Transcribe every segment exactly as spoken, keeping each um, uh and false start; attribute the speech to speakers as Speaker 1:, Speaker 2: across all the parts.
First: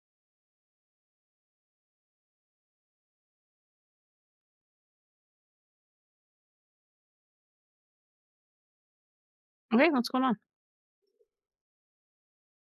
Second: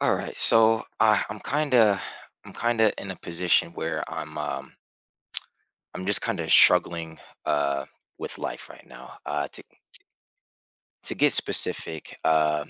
Speaker 1: All right, so I, I'm kind of I'm kind of in a position where I'm um, I'm just kind of struggling uh, with life right now. Uh, to
Speaker 2: Okay, what's going on?
Speaker 1: to get specific, uh,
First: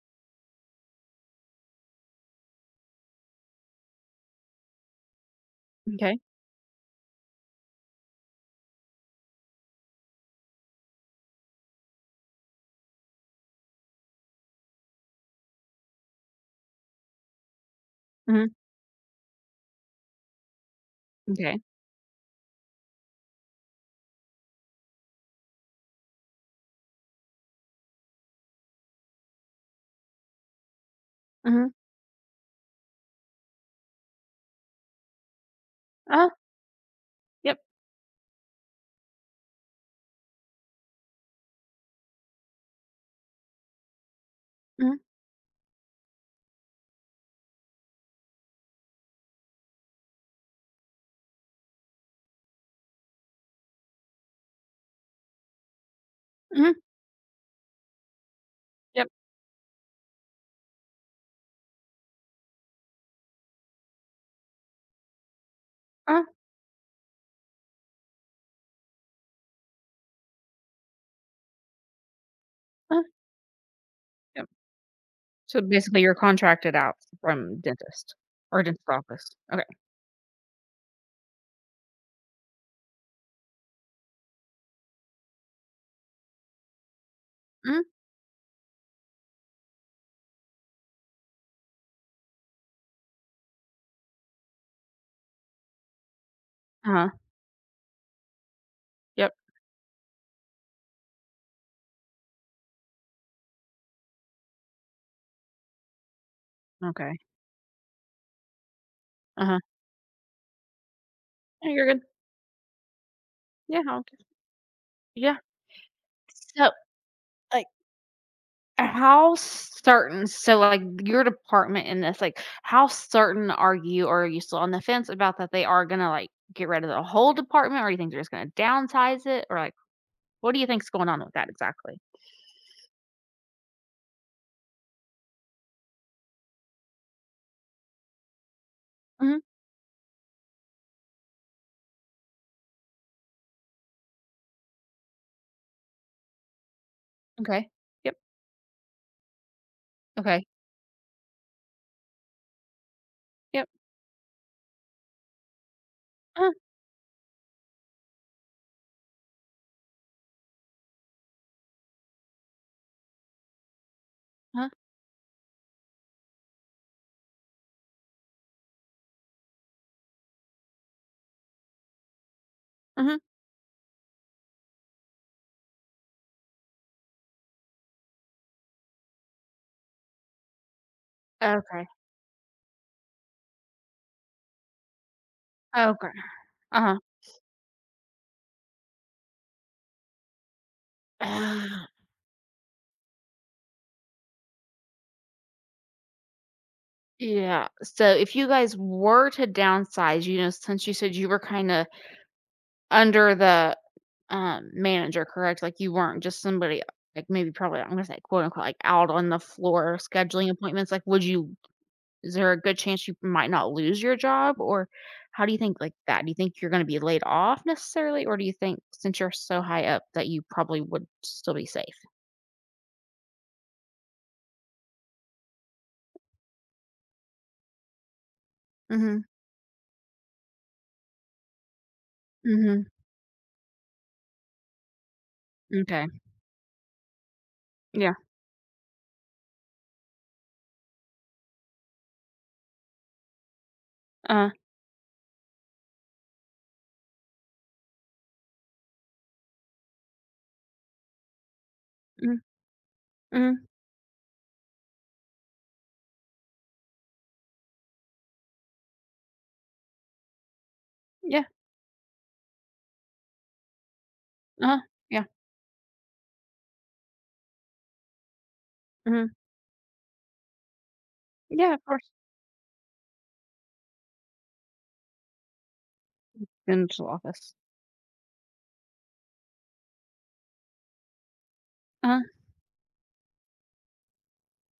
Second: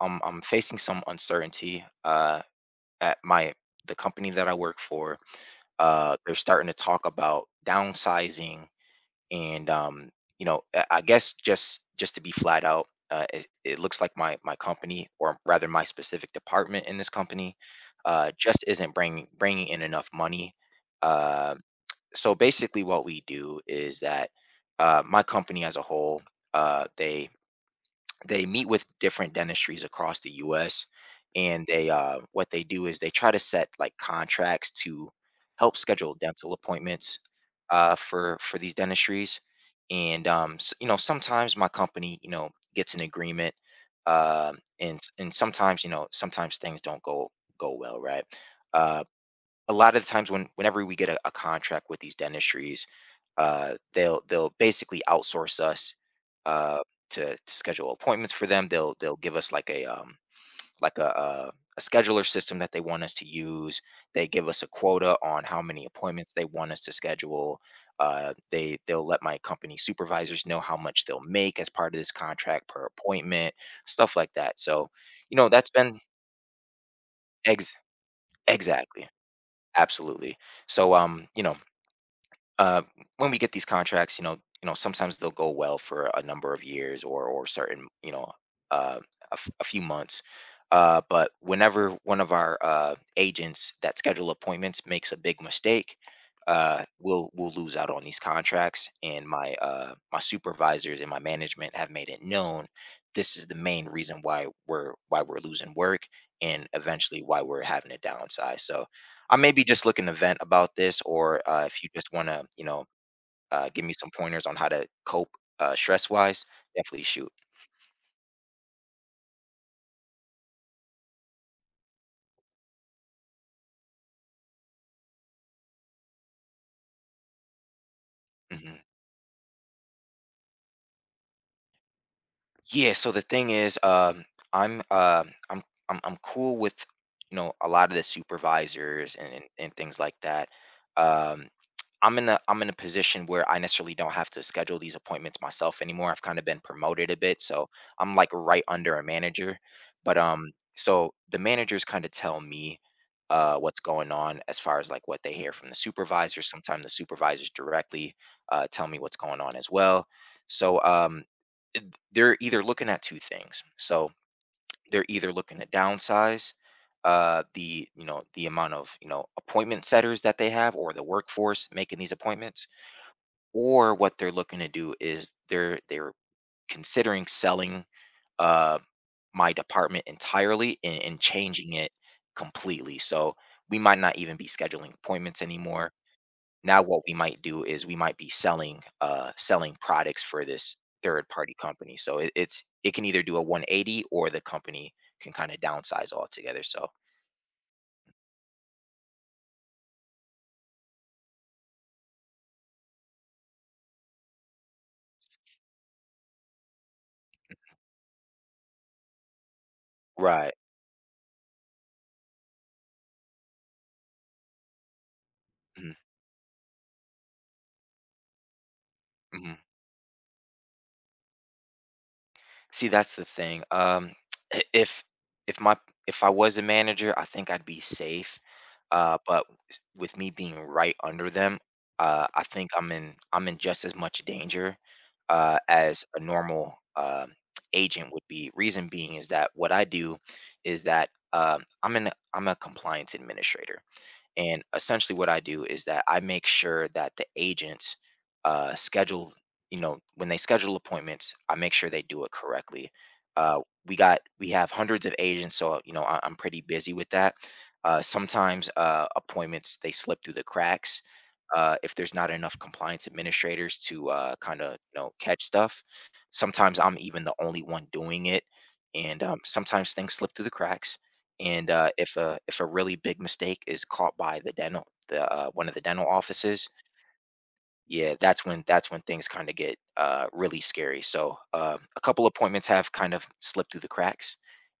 Speaker 1: I'm I'm facing some uncertainty uh, at my the company that I work for. Uh,
Speaker 2: M'kay.
Speaker 1: they're starting to talk about downsizing and um, you know, I I guess just just to be flat out, uh, it, it looks like my my company, or rather my specific department in this company, uh,
Speaker 2: Mhm.
Speaker 1: just isn't bringing bringing in enough money. Uh,
Speaker 2: M'kay.
Speaker 1: so basically, what we do is that uh, my company as a whole, uh, they they meet with different dentistries across the U S and
Speaker 2: Mhm.
Speaker 1: they uh, what they do is they try to set like contracts to help schedule
Speaker 2: Uh-huh.
Speaker 1: dental appointments
Speaker 2: Yep.
Speaker 1: uh, for for these dentistries and um, s you know sometimes my company you know gets an agreement um, and
Speaker 2: Mhm.
Speaker 1: s- and sometimes you know sometimes things don't go go well, right. Uh, a lot of the times when whenever we get a, a contract with these dentistries, uh, they'll they'll basically outsource us
Speaker 2: Mhm.
Speaker 1: uh, to to schedule appointments for them. They'll
Speaker 2: Yep.
Speaker 1: they'll give us like a um, like a, a a scheduler system that they want us to use. They give us a quota on how many
Speaker 2: Uh-huh.
Speaker 1: appointments they want us to schedule. Uh, they they'll let my company supervisors know how much they'll make as part of this contract per
Speaker 2: Uh-huh.
Speaker 1: appointment, stuff like
Speaker 2: Yep.
Speaker 1: that. So, you know,
Speaker 2: So,
Speaker 1: that's been
Speaker 2: basically, you're contracted out from
Speaker 1: ex-
Speaker 2: dentist or dentist
Speaker 1: exactly,
Speaker 2: office. Okay.
Speaker 1: absolutely. So, um, you know, uh, when we get these contracts, you know, you know, sometimes they'll go well for a number of years or or certain,
Speaker 2: Mhm.
Speaker 1: you know, uh, a, f- a few months. Uh, but whenever one of our uh, agents that schedule appointments makes a big mistake, uh,
Speaker 2: Uh-huh.
Speaker 1: we'll we'll lose out on these contracts. And
Speaker 2: Yep.
Speaker 1: my uh, my supervisors and my management have made it known this is the main reason why we're why we're losing work and
Speaker 2: Okay.
Speaker 1: eventually why we're having to downsize. So I may
Speaker 2: Uh-huh.
Speaker 1: be just looking to vent about this, or uh,
Speaker 2: Yeah,
Speaker 1: if
Speaker 2: you're
Speaker 1: you
Speaker 2: good.
Speaker 1: just want to, you know, uh,
Speaker 2: Yeah,
Speaker 1: give me some
Speaker 2: okay.
Speaker 1: pointers on how to cope
Speaker 2: Yeah.
Speaker 1: uh, stress wise,
Speaker 2: So,
Speaker 1: definitely shoot.
Speaker 2: like, how certain so, like, your department in this, like, how certain are you or are you still on the fence about that they are gonna, like, get rid of the whole department, or you think they're just gonna
Speaker 1: Mhm.
Speaker 2: downsize it? Or, like, what do you think's going on with that exactly?
Speaker 1: Yeah, so the thing is, um, I'm uh, I'm I'm I'm cool with you know a lot of the supervisors and
Speaker 2: Mhm.
Speaker 1: and, and things like that. Um, I'm in a I'm in a position where I necessarily don't have to schedule these appointments myself anymore. I've kind of been promoted a bit, so
Speaker 2: Okay.
Speaker 1: I'm
Speaker 2: Yep.
Speaker 1: like right under a manager. But
Speaker 2: Okay.
Speaker 1: um, so the managers kind of tell me uh
Speaker 2: Yep.
Speaker 1: what's going on as far as like what they hear from the supervisors.
Speaker 2: Uh-huh.
Speaker 1: Sometimes the supervisors directly uh tell me what's going on as well. So um they're either looking at two things. So
Speaker 2: Uh-huh.
Speaker 1: they're either looking to downsize uh, the you know the amount of you know appointment setters that they have or the workforce making these appointments,
Speaker 2: Mhm.
Speaker 1: or what they're looking to do is they're they're considering selling uh, my department entirely and, and changing
Speaker 2: Okay.
Speaker 1: it completely. So we might not even be scheduling appointments anymore.
Speaker 2: Okay.
Speaker 1: Now
Speaker 2: Uh-huh.
Speaker 1: what we might do is we might be selling uh selling products for this third party company. So it, it's it can either do a one eighty or the company can kind of downsize altogether. So,
Speaker 2: Yeah. So if you guys were to downsize, you know, since you said you were kinda under the, um, manager, correct? Like, you weren't just somebody, like, maybe probably, I'm gonna say, quote, unquote, like, "out on the floor" scheduling
Speaker 1: right.
Speaker 2: appointments, like, would you is there a good chance you might not lose your job? Or how do you think,
Speaker 1: Hmm.
Speaker 2: like, that? Do you think you're gonna be laid off necessarily? Or do you think since you're so high up that you probably would still be safe?
Speaker 1: See, that's the thing. Um, i- if if my if I was a manager, I think I'd be safe. Uh,
Speaker 2: Mhm.
Speaker 1: but s- with me being right under them, uh, I think
Speaker 2: Mhm.
Speaker 1: I'm in I'm in just as much danger uh, as
Speaker 2: Okay.
Speaker 1: a normal uh, agent
Speaker 2: Yeah.
Speaker 1: would be. Reason being is that what I do is that um, I'm an I'm a compliance administrator.
Speaker 2: uh
Speaker 1: And essentially, what I do is that I make sure that the agents uh, schedule, you know, when they schedule appointments, I make sure they do
Speaker 2: Mm.
Speaker 1: it correctly.
Speaker 2: Mhm,
Speaker 1: Uh,
Speaker 2: mhm.
Speaker 1: we got we have hundreds of agents, so you know I, I'm pretty busy with that. Uh, sometimes uh, appointments they slip through the cracks
Speaker 2: Yeah.
Speaker 1: uh, if there's not enough compliance administrators to uh, kind of
Speaker 2: uh
Speaker 1: you know
Speaker 2: Yeah.
Speaker 1: catch stuff. Sometimes I'm even the only one doing it, and
Speaker 2: Mhm.
Speaker 1: um, sometimes things slip through the cracks and
Speaker 2: Yeah, of
Speaker 1: uh,
Speaker 2: course.
Speaker 1: if a if a really big mistake is caught by the dental the uh, one of the dental offices,
Speaker 2: Dental office.
Speaker 1: yeah, that's when that's when things kind of get uh, really scary. So uh, a
Speaker 2: Uh-huh.
Speaker 1: couple appointments have kind of slipped through the cracks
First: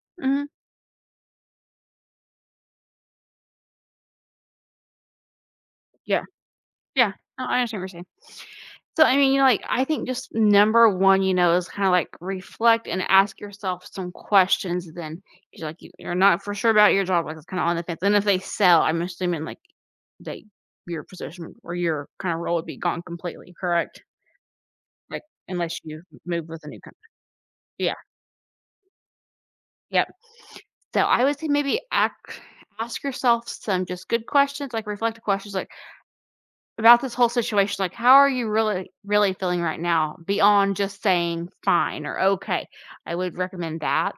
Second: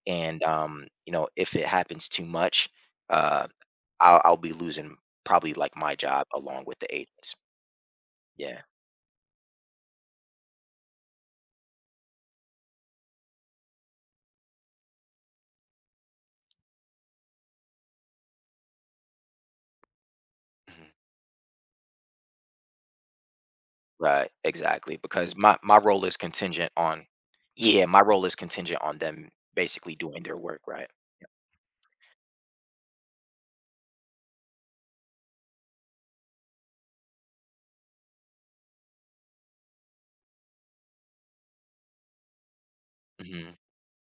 Speaker 1: and
Speaker 2: Mhm.
Speaker 1: um, you know if it happens too much, uh, I'll, I'll be losing probably like my
Speaker 2: Yeah.
Speaker 1: job along with the
Speaker 2: Yeah.
Speaker 1: agents,
Speaker 2: No, I understand what you're saying.
Speaker 1: yeah.
Speaker 2: So, I mean, you know, like, I think just number one, you know, is kinda, like, reflect and ask yourself some questions then, 'cause, like, you you're not for sure about your job, like, it's kinda on the fence, and if they sell, I'm assuming, like, that
Speaker 1: Mhm.
Speaker 2: your position or your kinda role would be gone completely, correct?
Speaker 1: Right, exactly,
Speaker 2: Like,
Speaker 1: because my my
Speaker 2: unless you
Speaker 1: role is
Speaker 2: move with a
Speaker 1: contingent
Speaker 2: new company.
Speaker 1: on — yeah,
Speaker 2: Yeah.
Speaker 1: my role is contingent on them basically
Speaker 2: Yeah.
Speaker 1: doing their work right.
Speaker 2: So I would say maybe ask ask yourself some just good questions, like reflective questions, like about this whole situation, like how are you really really feeling right now beyond just saying fine or okay. I would
Speaker 1: Hmm.
Speaker 2: recommend that.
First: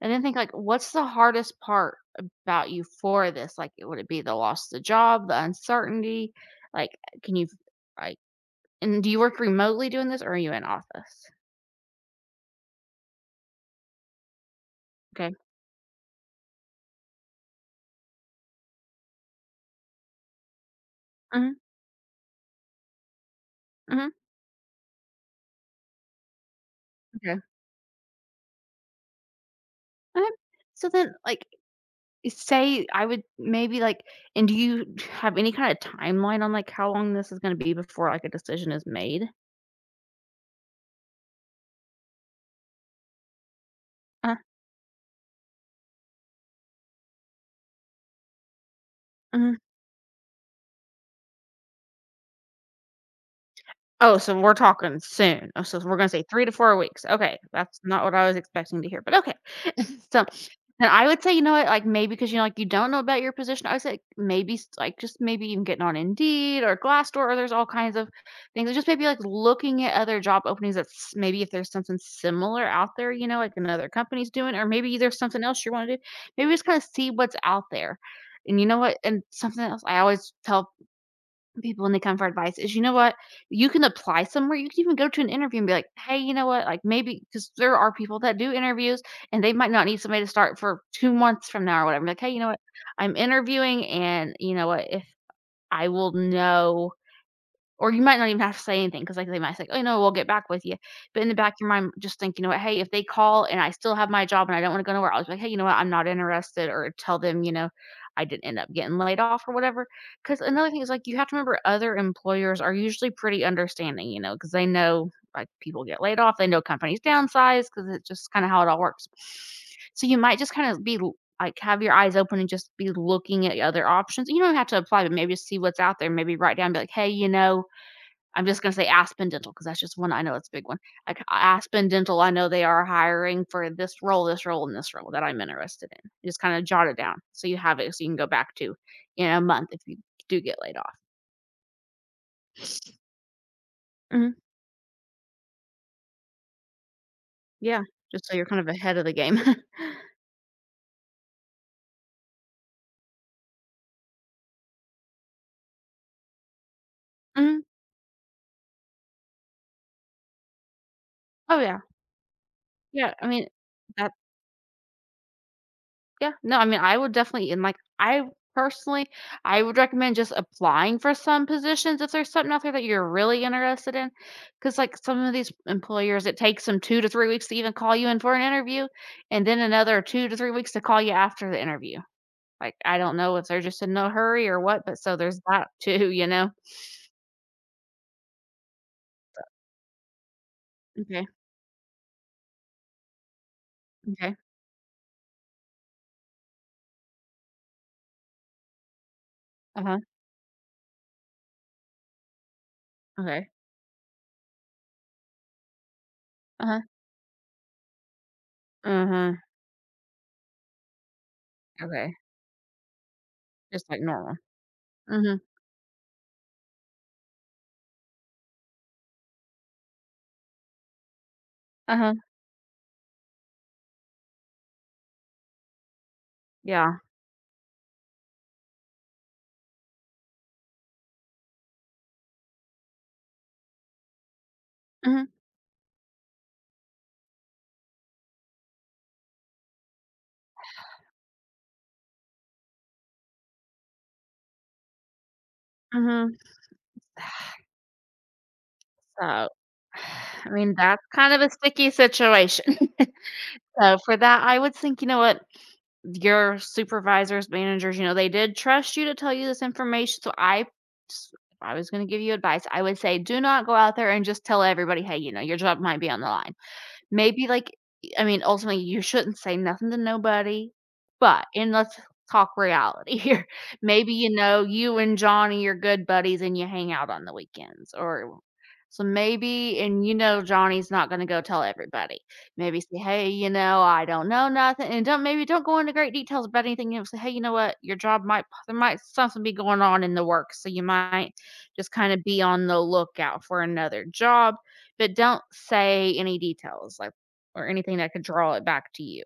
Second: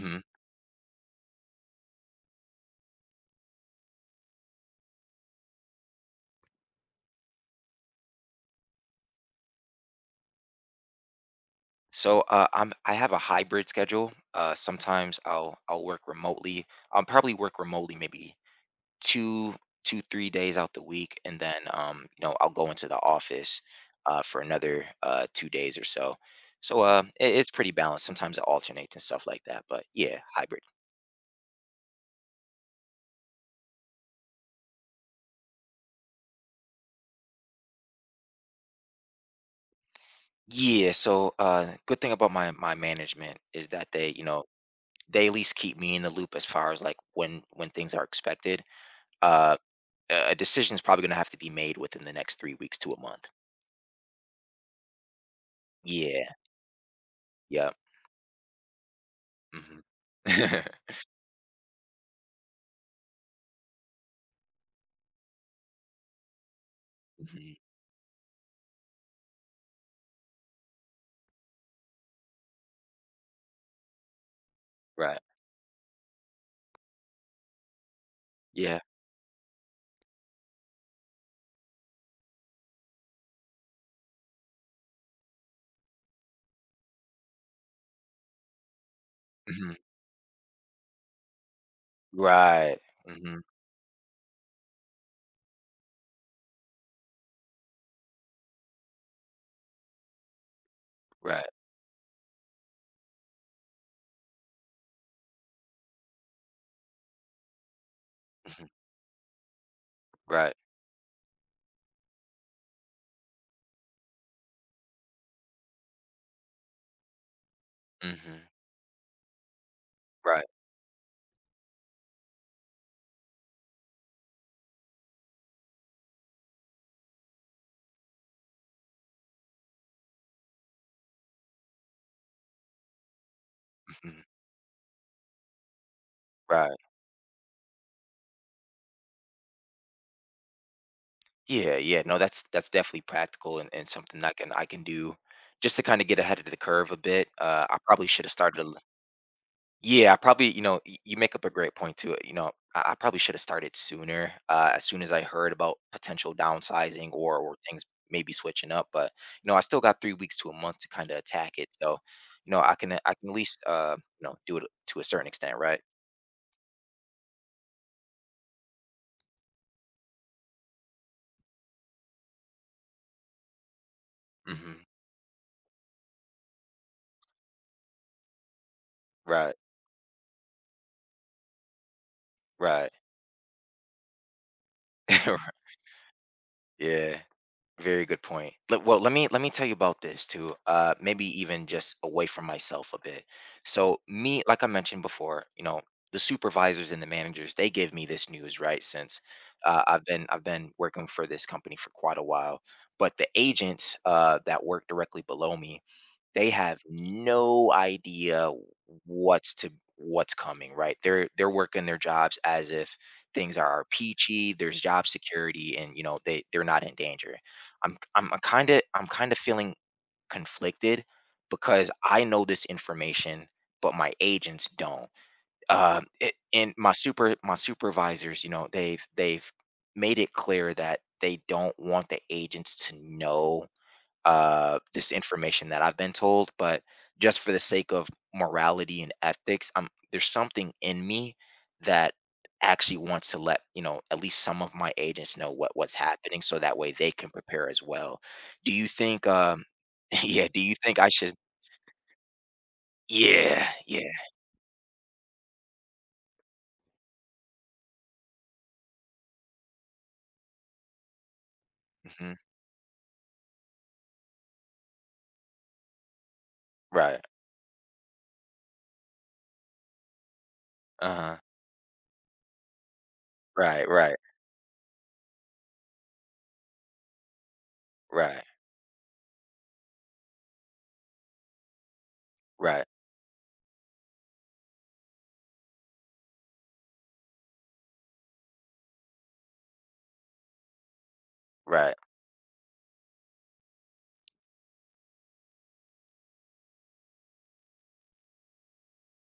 Speaker 2: And then think like what's the hardest part about you for this? Like would it be the loss of the job, the uncertainty? Like can you like and do you work remotely doing this or are you in office?
Speaker 1: So uh, I'm I have a hybrid schedule. Uh, sometimes
Speaker 2: Okay.
Speaker 1: I'll I'll work remotely. I'll probably work remotely maybe two two three days out the week, and
Speaker 2: Mhm,
Speaker 1: then um you know I'll go into the office
Speaker 2: mhm.
Speaker 1: uh, for another uh, two days or so. So uh, it,
Speaker 2: Okay.
Speaker 1: it's pretty balanced. Sometimes it alternates and stuff like that. But yeah,
Speaker 2: Okay.
Speaker 1: hybrid.
Speaker 2: So then like say I would maybe, like and do you have any kinda timeline on, like, how long this is gonna be before, like, a decision is made?
Speaker 1: Yeah. So uh, good thing about my my management is that they you
Speaker 2: Uh
Speaker 1: know they at least keep me in the loop as far as like when when things are expected. Uh, A decision is probably gonna have to be made within the next three weeks to a month.
Speaker 2: Oh, so we're talking soon. Oh, so we're gonna say
Speaker 1: Yeah,
Speaker 2: three to four weeks. Okay,
Speaker 1: yep,
Speaker 2: that's not what I was expecting to hear, but okay.
Speaker 1: mhm.
Speaker 2: So, and I would say, you know what, like, maybe because you know, like, you don't know about your position, I would say maybe s like, just maybe even getting on Indeed or Glassdoor, or there's
Speaker 1: Mhm,
Speaker 2: all kinds of things, just maybe, like, looking at other job openings that's maybe if there's something similar out there, you know, like another company's doing, or maybe
Speaker 1: right.
Speaker 2: there's something else you wanna do. Maybe just kinda see what's out there. And you
Speaker 1: Yeah,
Speaker 2: know what? And something else I always tell people when they come for advice is you know what you can apply somewhere, you can even go to an interview and be like, hey, you know what, like maybe because there are people that do interviews and they might
Speaker 1: mhm.
Speaker 2: not need somebody to start for two months from now or whatever, like, hey, you know what,
Speaker 1: Right,
Speaker 2: I'm
Speaker 1: mhm,
Speaker 2: interviewing and you know what if I will know, or you might not even have to say anything, because like, they might say, "Oh, no, we'll get back with you." But in the
Speaker 1: right,
Speaker 2: back of your mind, just think, you know what, "Hey, if they call and I still have my job and I don't wanna go nowhere," I'll just be like, "Hey, you know what, I'm not interested," or tell them, you know, I didn't end
Speaker 1: mhm,
Speaker 2: up getting laid off or whatever. Because
Speaker 1: right,
Speaker 2: another thing is, like, you have to remember other employers are usually pretty understanding, you know, because they know, like, people get laid off, they know companies downsize, because it's just
Speaker 1: mhm,
Speaker 2: kinda how it all works. So you might
Speaker 1: right,
Speaker 2: just kinda be l like, have your eyes open and just be looking at other options. You don't have to apply, but maybe just see what's out there, maybe write down, be like, "Hey, you know, I'm just gonna say Aspen Dental because that's just one I know it's a big one. Like, Aspen Dental, I know they are hiring for this
Speaker 1: mhm,
Speaker 2: role, this role, and this role that I'm interested in." You Just kinda
Speaker 1: right.
Speaker 2: jot it down, so you have it, so you can go back to in a month if you do get laid off.
Speaker 1: Yeah, yeah, no, that's that's definitely practical and and something I
Speaker 2: Mhm,
Speaker 1: can I can do just to kinda get ahead of the curve a bit. Uh, I
Speaker 2: yeah,
Speaker 1: probably should
Speaker 2: just
Speaker 1: have
Speaker 2: so you're kind
Speaker 1: started.
Speaker 2: of ahead of the game.
Speaker 1: Yeah, I probably, you know, y- you make up a great point to it. You know, I, I probably should have started sooner, uh, as soon as I heard about potential downsizing or or
Speaker 2: Mhm.
Speaker 1: things maybe switching up. But you know, I still got three weeks to a month to kind of attack
Speaker 2: Oh,
Speaker 1: it.
Speaker 2: yeah.
Speaker 1: So, you know, I can I
Speaker 2: Yeah, I
Speaker 1: can at
Speaker 2: mean,
Speaker 1: least uh,
Speaker 2: that
Speaker 1: you know, do it to a certain extent, right?
Speaker 2: Yeah, no, I mean, I would definitely and, like, I personally, I would recommend just applying for some positions if there's something out there that you're really interested in, because
Speaker 1: Hmm.
Speaker 2: like, some of these employers, it takes them two to three weeks to even call you in for an interview, and
Speaker 1: Right,
Speaker 2: then another two to three weeks to call you after the interview. Like,
Speaker 1: right.
Speaker 2: I don't know if they're just in no hurry or what, but so there's that too, you know?
Speaker 1: Yeah. Very good point. Le- Well, let me let me tell you about this too. Uh, maybe
Speaker 2: Okay,
Speaker 1: even just away from myself a bit. So
Speaker 2: okay,
Speaker 1: me, like I mentioned before, you know, the supervisors and the managers, they gave me this news, right? Since uh,
Speaker 2: uh-huh,
Speaker 1: I've been I've been working for this company for quite a while, but the
Speaker 2: okay,
Speaker 1: agents uh, that work directly below me, they have
Speaker 2: uh-huh.
Speaker 1: no idea
Speaker 2: Uh huh.
Speaker 1: what's to what's coming, right? They're they're working their
Speaker 2: Okay,
Speaker 1: jobs as if things are
Speaker 2: just like normal.
Speaker 1: peachy, there's job
Speaker 2: Mhm,
Speaker 1: security, and you know they they're not in danger. I'm I'm kind of I'm kind of feeling conflicted because
Speaker 2: uh-huh,
Speaker 1: I know this information, but my agents don't. Um, it, and my
Speaker 2: yeah,
Speaker 1: super my supervisors, you know, they've they've made it clear that they don't want the agents to know uh, this
Speaker 2: mhm,
Speaker 1: information that I've been told, but just for the sake of morality and ethics, I'm there's something in me that actually wants to let you know at least some of my agents know what what's
Speaker 2: mhm,
Speaker 1: happening, so that way they can prepare as well. Do you think?
Speaker 2: so
Speaker 1: Um, yeah.
Speaker 2: I
Speaker 1: Do you
Speaker 2: mean,
Speaker 1: think
Speaker 2: that's
Speaker 1: I
Speaker 2: kind
Speaker 1: should?
Speaker 2: of a sticky situation.
Speaker 1: Yeah.
Speaker 2: So
Speaker 1: Yeah.
Speaker 2: for that, I would think, you know what, your supervisors, managers, you know, they did trust you to tell you this information. So I s- if I was going to give you
Speaker 1: Hmm.
Speaker 2: advice, I would say do not go out there and just tell everybody, hey, you know, your job might be on the line.
Speaker 1: Right.
Speaker 2: Maybe, like I mean, ultimately, you shouldn't say nothing to nobody,
Speaker 1: Uh huh.
Speaker 2: but and let's talk reality here.
Speaker 1: Right.
Speaker 2: Maybe,
Speaker 1: Right.
Speaker 2: you know, you and Johnny are good buddies and you hang out on the weekends or
Speaker 1: Right.
Speaker 2: so maybe, and you know Johnny's not gonna go tell everybody. Maybe
Speaker 1: Right.
Speaker 2: say, "Hey, you know, I don't know nothing," and don't maybe don't go into great details about anything. You know, say, "Hey, you know what? Your job might there might something be going on in the work, so you might just
Speaker 1: Right.
Speaker 2: kind of be on the lookout for another job," but don't say any details, like, or anything that could draw it back to you.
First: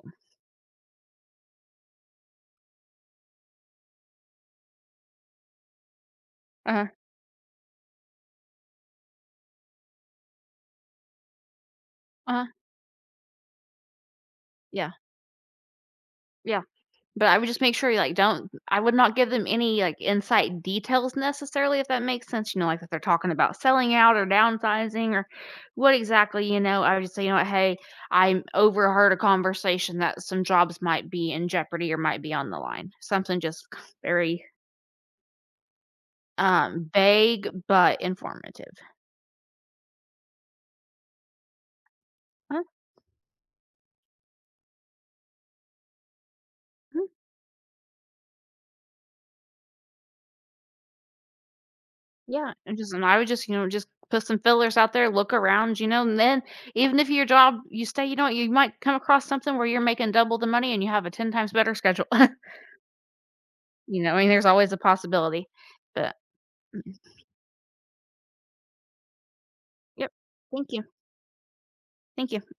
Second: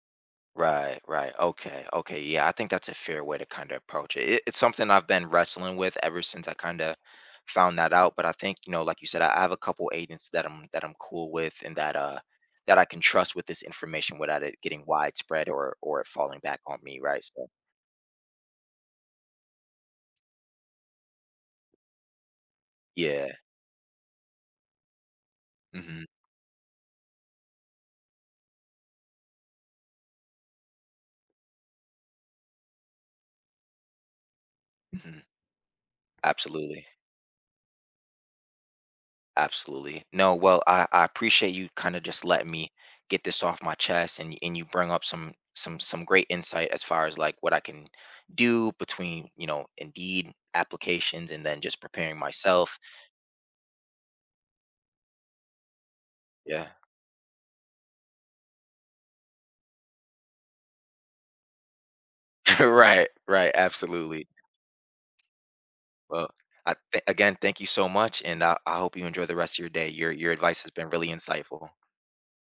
Speaker 1: Right, right. Okay, okay. Yeah, I think that's a fair way to kind of approach it. it. It's something I've been wrestling with ever since I kind
Speaker 2: Uh-huh,
Speaker 1: of found that out. But I think, you know, like you said, I, I have a couple agents that I'm that I'm cool with and that uh
Speaker 2: uh-huh,
Speaker 1: that I can trust with this information without it getting
Speaker 2: yeah,
Speaker 1: widespread or or it falling back
Speaker 2: yeah,
Speaker 1: on me, right?
Speaker 2: but I
Speaker 1: So
Speaker 2: would just make sure you, like, don't I would not give them any, like, insight details necessarily, if that makes sense, you know, like, if they're talking
Speaker 1: yeah.
Speaker 2: about selling out or downsizing or what
Speaker 1: Hmm.
Speaker 2: exactly, you know, I would just say, "You know what, hey, I overheard a conversation that some jobs might be in jeopardy or might be on the line." Something just very,
Speaker 1: Hmm. Absolutely.
Speaker 2: um, vague but informative.
Speaker 1: Absolutely. No, well, I, I appreciate you kind of just letting
Speaker 2: huh
Speaker 1: me get this off my chest, and and you bring up some some some great insight as far as like what I can do between, you know, Indeed applications and then just preparing
Speaker 2: Yeah, and
Speaker 1: myself.
Speaker 2: just and I would just, you know, just put some fillers out there, look around, you know, and then
Speaker 1: Yeah.
Speaker 2: even if your job you stay, you know, you might come across something where you're making double the money and you have a ten times better schedule.
Speaker 1: Right, right,
Speaker 2: You know, I
Speaker 1: absolutely.
Speaker 2: mean, there's always a possibility. But
Speaker 1: Well, I th- again, thank you so much and I, I hope you enjoy the rest of your day. Your
Speaker 2: yep.
Speaker 1: your advice
Speaker 2: Thank
Speaker 1: has
Speaker 2: you.
Speaker 1: been really insightful.
Speaker 2: Thank you.